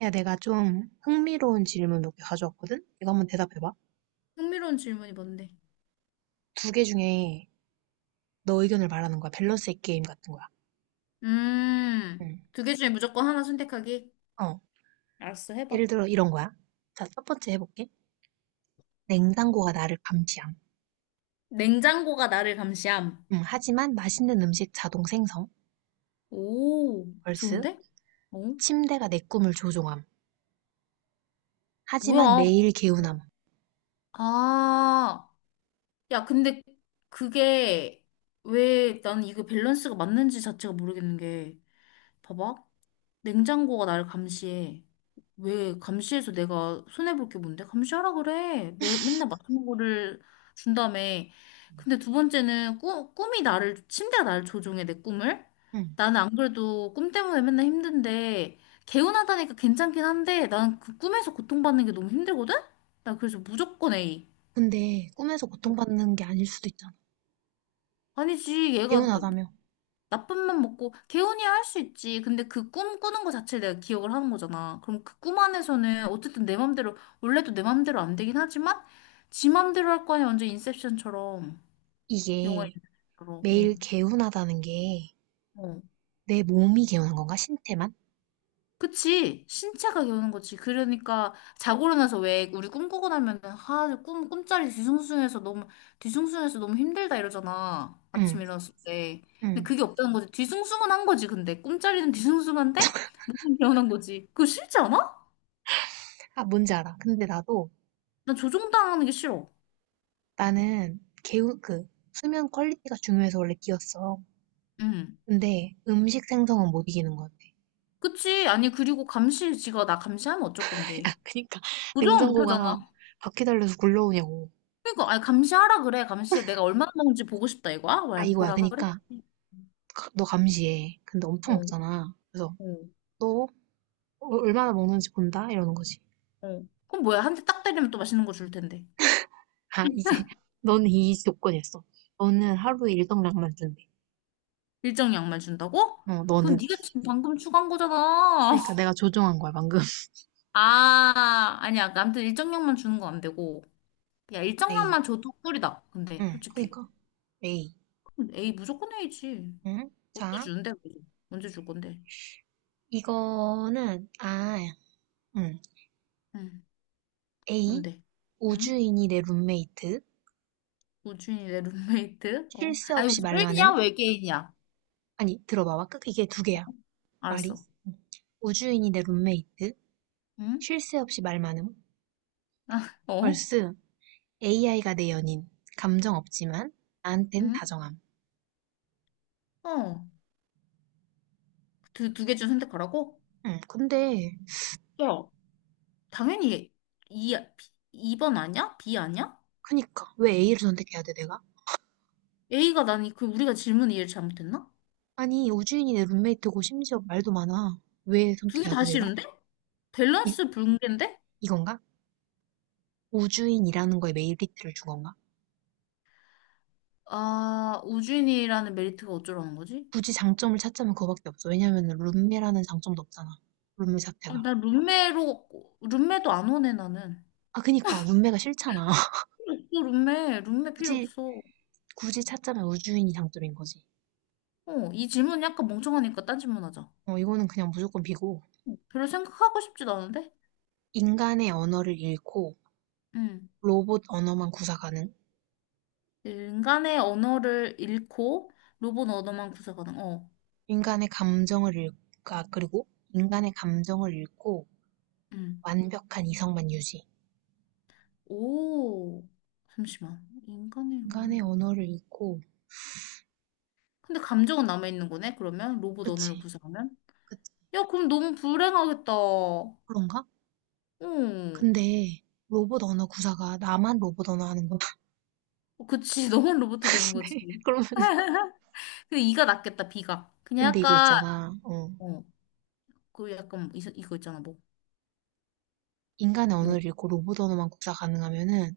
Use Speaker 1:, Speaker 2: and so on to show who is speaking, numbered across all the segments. Speaker 1: 야, 내가 좀 흥미로운 질문 몇 개 가져왔거든? 이거 한번 대답해봐.
Speaker 2: 흥미로운 질문이 뭔데?
Speaker 1: 두 개 중에 너 의견을 말하는 거야. 밸런스의 게임 같은 거야. 응.
Speaker 2: 두 개 중에 무조건 하나 선택하기?
Speaker 1: 어.
Speaker 2: 알았어, 해봐.
Speaker 1: 예를 들어 이런 거야. 자, 첫 번째 해볼게. 냉장고가 나를 감시함.
Speaker 2: 냉장고가 나를 감시함.
Speaker 1: 응, 하지만 맛있는 음식 자동 생성.
Speaker 2: 오,
Speaker 1: 벌스.
Speaker 2: 좋은데? 어?
Speaker 1: 침대가 내 꿈을 조종함. 하지만
Speaker 2: 뭐야?
Speaker 1: 매일 개운함.
Speaker 2: 아, 야, 근데 그게 왜 난 이거 밸런스가 맞는지 자체가 모르겠는 게, 봐봐. 냉장고가 나를 감시해. 왜 감시해서 내가 손해볼 게 뭔데? 감시하라 그래. 맨날 맛있는 거를 준다며. 근데 두 번째는 꿈이 나를, 침대가 나를 조종해, 내 꿈을.
Speaker 1: 응.
Speaker 2: 나는 안 그래도 꿈 때문에 맨날 힘든데, 개운하다니까 괜찮긴 한데, 난 그 꿈에서 고통받는 게 너무 힘들거든? 나 그래서 무조건 A.
Speaker 1: 근데 꿈에서 고통받는 게 아닐 수도 있잖아.
Speaker 2: 아니지, 얘가
Speaker 1: 개운하다며.
Speaker 2: 나쁜맘 먹고 개운이야 할 수 있지. 근데 그 꿈 꾸는 거 자체를 내가 기억을 하는 거잖아. 그럼 그 꿈 안에서는 어쨌든 내 맘대로 원래도 내 맘대로 안 되긴 하지만 지 맘대로 할 거 아니야. 완전 인셉션처럼 영화
Speaker 1: 이게
Speaker 2: 인셉션처럼.
Speaker 1: 매일
Speaker 2: 응.
Speaker 1: 개운하다는 게
Speaker 2: 어.
Speaker 1: 내 몸이 개운한 건가? 신체만?
Speaker 2: 그치. 신체가 개우는 거지. 그러니까 자고 일어나서 왜 우리 꿈꾸고 나면은 아, 꿈 꿈자리 뒤숭숭해서 너무 뒤숭숭해서 너무 힘들다 이러잖아. 아침
Speaker 1: 응.
Speaker 2: 일어났을 때. 근데
Speaker 1: 응.
Speaker 2: 그게 없다는 거지. 뒤숭숭은 한 거지. 근데 꿈자리는 뒤숭숭한데 개운한 거지. 그거 싫지 않아?
Speaker 1: 아, 뭔지 알아. 근데 나도,
Speaker 2: 나 조종당하는 게 싫어.
Speaker 1: 나는 개운, 그, 수면 퀄리티가 중요해서 원래 끼웠어.
Speaker 2: 응.
Speaker 1: 근데 음식 생성은 못 이기는 것 같아.
Speaker 2: 그치? 아니, 그리고 감시지가 나 감시하면 어쩔
Speaker 1: 아,
Speaker 2: 건데.
Speaker 1: 그니까,
Speaker 2: 조종을 못 하잖아.
Speaker 1: 냉장고가 바퀴 달려서 굴러오냐고.
Speaker 2: 그러니까, 아니, 감시하라 그래. 감시해. 내가 얼마나 먹는지 보고 싶다, 이거야?
Speaker 1: 아,
Speaker 2: 왜,
Speaker 1: 이거야.
Speaker 2: 보라 그래?
Speaker 1: 그니까, 너 감시해. 근데 엄청
Speaker 2: 어,
Speaker 1: 먹잖아. 그래서,
Speaker 2: 어,
Speaker 1: 너 얼마나 먹는지 본다? 이러는 거지.
Speaker 2: 어. 그럼 뭐야? 한 대 딱 때리면 또 맛있는 거 줄 텐데.
Speaker 1: 아, 이제, 너는 이 조건이었어. 너는 하루에 일정량만 준대.
Speaker 2: 일정 양말 준다고?
Speaker 1: 어,
Speaker 2: 그건
Speaker 1: 너는.
Speaker 2: 네가 지금 방금 추가한 거잖아.
Speaker 1: 그니까 내가 조종한 거야, 방금.
Speaker 2: 아, 아니야. 아무튼 일정 양만 주는 건 안 되고. 야, 일정
Speaker 1: 에이.
Speaker 2: 양만 줘도 꿀이다. 근데,
Speaker 1: 응,
Speaker 2: 솔직히.
Speaker 1: 그니까. 에이.
Speaker 2: 그럼 A, 무조건 A지.
Speaker 1: 응?
Speaker 2: 언제
Speaker 1: 자.
Speaker 2: 주는데, 그거? 언제 줄 건데?
Speaker 1: 이거는, 아, 음.
Speaker 2: 응.
Speaker 1: A.
Speaker 2: 뭔데? 응?
Speaker 1: 우주인이 내 룸메이트.
Speaker 2: 우주인이 내 룸메이트?
Speaker 1: 쉴
Speaker 2: 어?
Speaker 1: 새
Speaker 2: 아니,
Speaker 1: 없이
Speaker 2: 주인이야
Speaker 1: 말만음.
Speaker 2: 외계인이야?
Speaker 1: 아니, 들어봐봐. 끝, 이게 두 개야. 말이.
Speaker 2: 알았어.
Speaker 1: 음. 우주인이 내 룸메이트.
Speaker 2: 응?
Speaker 1: 쉴 새 없이 말만음.
Speaker 2: 아, 어?
Speaker 1: 벌스. AI가 내 연인. 감정 없지만, 나한텐
Speaker 2: 응?
Speaker 1: 다정함.
Speaker 2: 어. 두 개 중 선택하라고?
Speaker 1: 근데,
Speaker 2: 야 당연히 B, 2번 아니야? B 아니야?
Speaker 1: 그니까. 왜 A를 선택해야 돼, 내가?
Speaker 2: A가 나니, 그, 우리가 질문 이해를 잘못했나?
Speaker 1: 아니, 우주인이 내 룸메이트고 심지어 말도 많아. 왜
Speaker 2: 두 개
Speaker 1: 선택해야
Speaker 2: 다
Speaker 1: 돼, 내가?
Speaker 2: 싫은데?
Speaker 1: 이,
Speaker 2: 밸런스 붕괴인데?
Speaker 1: 이건가? 우주인이라는 거에 메리트를 준 건가?
Speaker 2: 아, 우주인이라는 메리트가 어쩌라는 거지?
Speaker 1: 굳이 장점을 찾자면 그거밖에 없어. 왜냐면은 룸메라는 장점도 없잖아. 룸메
Speaker 2: 아,
Speaker 1: 자체가.
Speaker 2: 나 룸메로, 룸메도 안 오네, 나는.
Speaker 1: 아, 그니까 룸메가 싫잖아.
Speaker 2: 필요 없어, 룸메. 룸메 필요
Speaker 1: 굳이
Speaker 2: 없어.
Speaker 1: 굳이 찾자면 우주인이 장점인 거지.
Speaker 2: 어, 이 질문 약간 멍청하니까 딴 질문 하자.
Speaker 1: 어, 이거는 그냥 무조건 비고
Speaker 2: 별로 생각하고 싶지도 않은데?
Speaker 1: 인간의 언어를 잃고
Speaker 2: 응.
Speaker 1: 로봇 언어만 구사 가능.
Speaker 2: 인간의 언어를 잃고 로봇 언어만 구사가능. 어.
Speaker 1: 인간의 감정을 잃, 아, 그리고 인간의 감정을 잃고
Speaker 2: 응.
Speaker 1: 완벽한 이성만 유지.
Speaker 2: 오. 잠시만. 인간의
Speaker 1: 인간의
Speaker 2: 언어를.
Speaker 1: 언어를 잃고
Speaker 2: 근데 감정은 남아있는 거네? 그러면? 로봇 언어를
Speaker 1: 그치,
Speaker 2: 구사하면?
Speaker 1: 그치.
Speaker 2: 야, 그럼 너무 불행하겠다.
Speaker 1: 그런가?
Speaker 2: 응.
Speaker 1: 근데 로봇 언어 구사가 나만 로봇 언어 하는 거같은데
Speaker 2: 그치. 너만 로봇 되는 거지.
Speaker 1: 그러면
Speaker 2: 근데 이가 낫겠다, 비가. 그냥
Speaker 1: 근데 이거
Speaker 2: 약간,
Speaker 1: 있잖아. 어.
Speaker 2: 어. 그 약간, 이, 이거 있잖아, 뭐.
Speaker 1: 인간의
Speaker 2: 뭐.
Speaker 1: 언어를 잃고 로봇 언어만 구사 가능하면은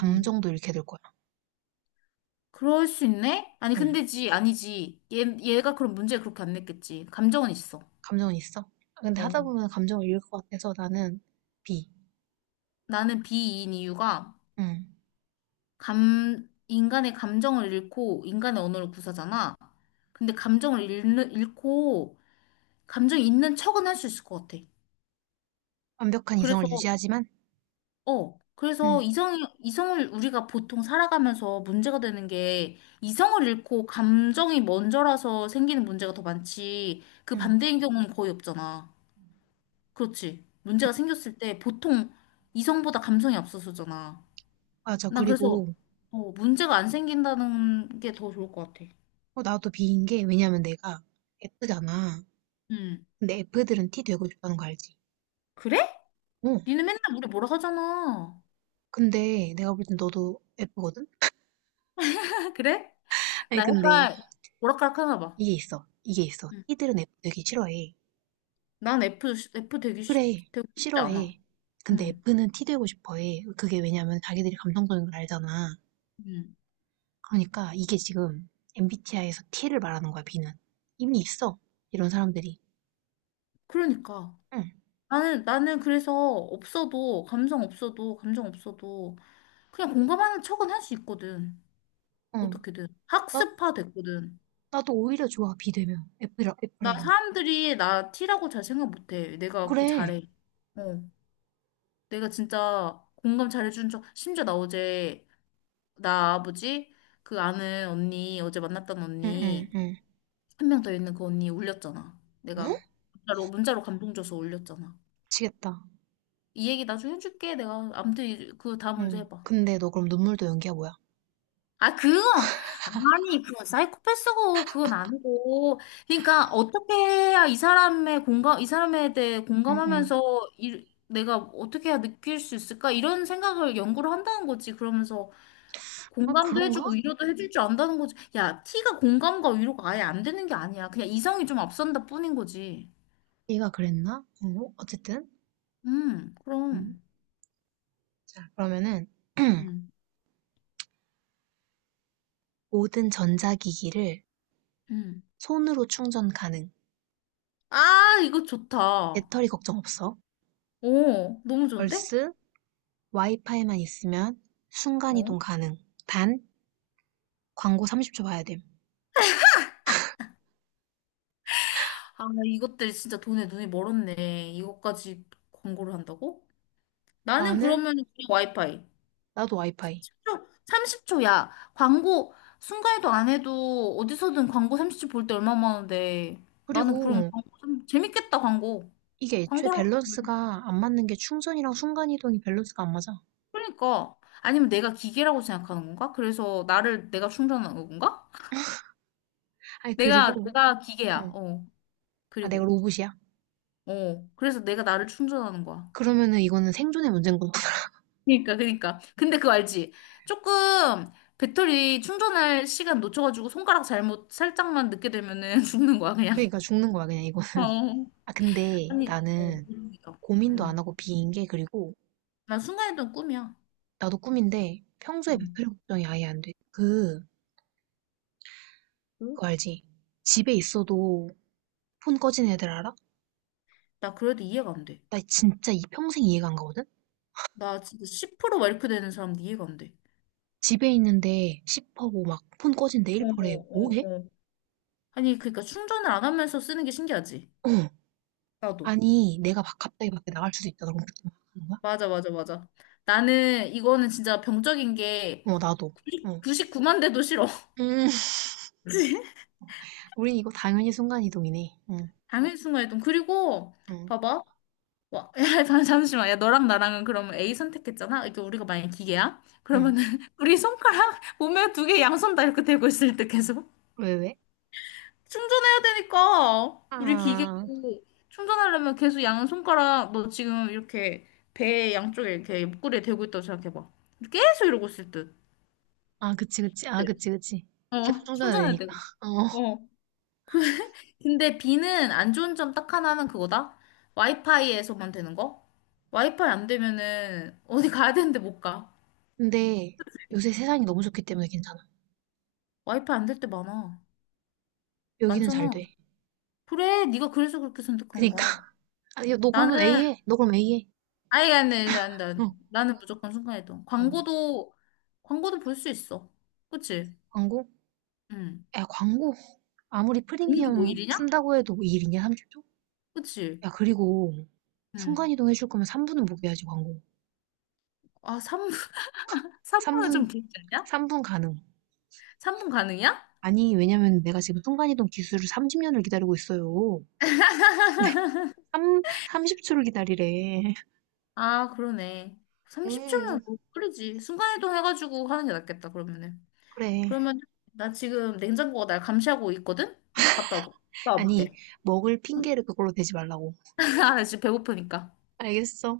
Speaker 2: 응.
Speaker 1: 잃게 될 거야.
Speaker 2: 그럴 수 있네? 아니,
Speaker 1: 응.
Speaker 2: 근데지, 아니지. 얘가 그럼 문제 그렇게 안 냈겠지. 감정은 있어.
Speaker 1: 감정은 있어. 아, 근데 하다
Speaker 2: 어,
Speaker 1: 보면 감정을 잃을 것 같아서 나는 B.
Speaker 2: 나는 B인 이유가,
Speaker 1: 응.
Speaker 2: 인간의 감정을 잃고, 인간의 언어를 구사잖아. 근데 감정을 잃고, 감정이 있는 척은 할 수 있을 것 같아.
Speaker 1: 완벽한 이성을
Speaker 2: 그래서,
Speaker 1: 유지하지만,
Speaker 2: 어,
Speaker 1: 응,
Speaker 2: 그래서 이성을 우리가 보통 살아가면서 문제가 되는 게, 이성을 잃고 감정이 먼저라서 생기는 문제가 더 많지, 그
Speaker 1: 응,
Speaker 2: 반대인 경우는 거의 없잖아. 그렇지.
Speaker 1: 응.
Speaker 2: 문제가 생겼을 때 보통 이성보다 감성이 앞서서잖아.
Speaker 1: 맞아.
Speaker 2: 난 그래서
Speaker 1: 그리고
Speaker 2: 어, 문제가 안 생긴다는 게 더 좋을 것 같아.
Speaker 1: 어, 나도 B인 게 왜냐면 내가 F잖아.
Speaker 2: 음.
Speaker 1: 근데 F들은 T 되고 싶다는 거 알지?
Speaker 2: 그래?
Speaker 1: 어.
Speaker 2: 니는 맨날 우리 뭐라 하잖아.
Speaker 1: 근데 내가 볼 땐 너도 F거든?
Speaker 2: 그래?
Speaker 1: 아니
Speaker 2: 나
Speaker 1: 근데
Speaker 2: 약간 오락가락 하나 봐.
Speaker 1: 이게 있어. 이게 있어.
Speaker 2: 응.
Speaker 1: T들은 F 되기 싫어해.
Speaker 2: 난 F, F 되기,
Speaker 1: 그래,
Speaker 2: 되고 싶지 않아.
Speaker 1: 싫어해. 근데
Speaker 2: 응.
Speaker 1: F는 T 되고 싶어해. 그게 왜냐면 자기들이 감성적인 걸 알잖아.
Speaker 2: 응.
Speaker 1: 그러니까 이게 지금 MBTI에서 T를 말하는 거야, B는. 이미 있어. 이런 사람들이.
Speaker 2: 그러니까.
Speaker 1: 응,
Speaker 2: 나는 그래서 없어도, 감성 없어도, 감정 없어도, 그냥 공감하는 척은 할 수 있거든.
Speaker 1: 응.
Speaker 2: 어떻게든.
Speaker 1: 나,
Speaker 2: 학습화 됐거든.
Speaker 1: 나도 오히려 좋아, B 되면.
Speaker 2: 나
Speaker 1: F라서.
Speaker 2: 사람들이 나 T라고 잘 생각 못해. 내가 그거
Speaker 1: 그래.
Speaker 2: 잘해. 어. 내가 진짜 공감 잘해주는 척. 심지어 나 어제, 나 아버지, 그 아는 언니, 어제 만났던
Speaker 1: 응, 응,
Speaker 2: 언니,
Speaker 1: 응.
Speaker 2: 한 명 더 있는 그 언니 울렸잖아. 내가
Speaker 1: 어?
Speaker 2: 문자로 감동 줘서 울렸잖아.
Speaker 1: 미치겠다.
Speaker 2: 이 얘기 나중에 해줄게. 내가 아무튼 그 다음 문제
Speaker 1: 응.
Speaker 2: 해봐.
Speaker 1: 근데 너 그럼 눈물도 연기야, 뭐야?
Speaker 2: 아, 그건, 아니, 그건 사이코패스고, 그건 아니고. 그러니까, 어떻게 해야 이 사람에 대해
Speaker 1: 응, 응.
Speaker 2: 공감하면서, 이, 내가 어떻게 해야 느낄 수 있을까? 이런 생각을 연구를 한다는 거지. 그러면서,
Speaker 1: 아,
Speaker 2: 공감도
Speaker 1: 그런가?
Speaker 2: 해주고, 위로도 해줄 줄 안다는 거지. 야, 티가 공감과 위로가 아예 안 되는 게 아니야. 그냥 이성이 좀 앞선다 뿐인 거지.
Speaker 1: 얘가 그랬나? 어, 어쨌든. 응.
Speaker 2: 그럼.
Speaker 1: 자, 그러면은
Speaker 2: 음,
Speaker 1: 모든 전자기기를
Speaker 2: 음.
Speaker 1: 손으로 충전 가능.
Speaker 2: 아, 이거 좋다.
Speaker 1: 배터리 걱정 없어.
Speaker 2: 오, 너무 좋은데?
Speaker 1: 얼스 와이파이만 있으면
Speaker 2: 어.
Speaker 1: 순간이동 가능. 단 광고 30초 봐야 됨.
Speaker 2: 아, 이것들 진짜 돈에 눈이 멀었네. 이것까지 광고를 한다고? 나는
Speaker 1: 나는
Speaker 2: 그러면 그냥 와이파이.
Speaker 1: 나도 와이파이.
Speaker 2: 30초야. 광고 순간에도 안 해도 어디서든 광고 30초 볼 때 얼마 많은데. 나는 그럼
Speaker 1: 그리고
Speaker 2: 광고 좀 재밌겠다, 광고.
Speaker 1: 이게 애초에
Speaker 2: 광고라고. 면
Speaker 1: 밸런스가 안 맞는 게 충전이랑 순간이동이 밸런스가 안 맞아.
Speaker 2: 그러니까. 아니면 내가 기계라고 생각하는 건가? 그래서 나를 내가 충전하는 건가?
Speaker 1: 아니
Speaker 2: 내가,
Speaker 1: 그리고
Speaker 2: 내가
Speaker 1: 어,
Speaker 2: 기계야. 어.
Speaker 1: 아 내가
Speaker 2: 그리고.
Speaker 1: 로봇이야.
Speaker 2: 어. 그래서 내가 나를 충전하는 거야.
Speaker 1: 그러면은 이거는 생존의 문제인 거야.
Speaker 2: 그니까. 근데 그거 알지? 조금 배터리 충전할 시간 놓쳐가지고 손가락 잘못 살짝만 늦게 되면은 죽는 거야, 그냥.
Speaker 1: 그러니까 죽는 거야 그냥 이거.
Speaker 2: 어.
Speaker 1: 아 근데
Speaker 2: 아니, 어,
Speaker 1: 나는
Speaker 2: 모르겠어.
Speaker 1: 고민도 안
Speaker 2: 응.
Speaker 1: 하고 비인 게 그리고
Speaker 2: 난 순간이동 꿈이야.
Speaker 1: 나도 꿈인데 평소에
Speaker 2: 응.
Speaker 1: 배터리 걱정이 아예 안 돼. 그
Speaker 2: 응?
Speaker 1: 그거 알지? 집에 있어도 폰 꺼진 애들 알아?
Speaker 2: 나 그래도 이해가 안 돼.
Speaker 1: 나 진짜 이 평생 이해가 안 가거든?
Speaker 2: 나 진짜 10%막 이렇게 되는 사람도 이해가 안 돼.
Speaker 1: 집에 있는데 십퍼고 막 폰 꺼진데
Speaker 2: 어,
Speaker 1: 퍼래
Speaker 2: 어,
Speaker 1: 뭐해?
Speaker 2: 어. 아니, 그러니까 충전을 안 하면서 쓰는 게 신기하지?
Speaker 1: 어.
Speaker 2: 나도.
Speaker 1: 아니, 내가 막 갑자기 밖에 나갈 수도 있다. 그럼 그때 막 하는 거야?
Speaker 2: 맞아, 맞아, 맞아. 나는 이거는 진짜 병적인 게
Speaker 1: 어, 나도. 어.
Speaker 2: 99만 대도 싫어.
Speaker 1: 음, 우린 이거 당연히 순간이동이네. 응,
Speaker 2: 당일 순간이동. 그리고
Speaker 1: 응,
Speaker 2: 봐봐. 와, 야, 잠시만. 야, 너랑 나랑은 그러면 A 선택했잖아. 이게 우리가 만약에 기계야?
Speaker 1: 응.
Speaker 2: 그러면은 우리 손가락 보면 두 개 양손 다 이렇게 들고 있을 때 계속
Speaker 1: 왜, 왜?
Speaker 2: 충전해야 되니까 우리 기계도
Speaker 1: 아,
Speaker 2: 충전하려면 계속 양손가락 너 지금 이렇게 배 양쪽에 이렇게 옆구리에 대고 있다고 생각해봐. 계속 이러고 있을 듯.
Speaker 1: 아, 그치, 그치. 아, 그치, 그치. 계속
Speaker 2: 어,
Speaker 1: 충전해야
Speaker 2: 충전해야 돼.
Speaker 1: 되니까. 어.
Speaker 2: 어. 그 근데 비는 안 좋은 점 딱 하나는 그거다. 와이파이에서만 되는 거? 와이파이 안 되면은 어디 가야 되는데 못 가.
Speaker 1: 근데 요새 세상이 너무 좋기 때문에 괜찮아.
Speaker 2: 와이파이 안 될 때 많아.
Speaker 1: 여기는 잘
Speaker 2: 많잖아.
Speaker 1: 돼.
Speaker 2: 그래, 네가 그래서 그렇게 선택한
Speaker 1: 그니까.
Speaker 2: 거야.
Speaker 1: 아, 니 너 그러면
Speaker 2: 나는
Speaker 1: A해. 너 그럼 A해.
Speaker 2: 아, 아니, 아니, 아니, 아니.
Speaker 1: 어.
Speaker 2: 나는 무조건 순간이동.
Speaker 1: 응.
Speaker 2: 광고도 볼 수 있어. 그치?
Speaker 1: 광고?
Speaker 2: 응.
Speaker 1: 야, 광고. 아무리
Speaker 2: 보는 게뭐
Speaker 1: 프리미엄
Speaker 2: 일이냐?
Speaker 1: 쓴다고 해도 이 일이냐, 30초?
Speaker 2: 그치?
Speaker 1: 야, 그리고
Speaker 2: 응.
Speaker 1: 순간이동 해줄 거면 3분은 먹여야지, 광고.
Speaker 2: 아, 3분은
Speaker 1: 3분,
Speaker 2: 좀 길지 않냐?
Speaker 1: 삼분 가능.
Speaker 2: 3분 가능이야?
Speaker 1: 아니, 왜냐면 내가 지금 순간이동 기술을 30년을 기다리고 있어요. 3, 삼0초를 기다리래.
Speaker 2: 아, 그러네. 30초면
Speaker 1: 음,
Speaker 2: 너무 빠르지. 순간이동 해가지고 하는 게 낫겠다, 그러면은.
Speaker 1: 그래.
Speaker 2: 그러면 나 지금 냉장고가 날 감시하고 있거든? 어, 갔다 오고.
Speaker 1: 아니,
Speaker 2: 나와볼게.
Speaker 1: 먹을 핑계를 그걸로 대지 말라고.
Speaker 2: 아, 나 지금 배고프니까.
Speaker 1: 알겠어.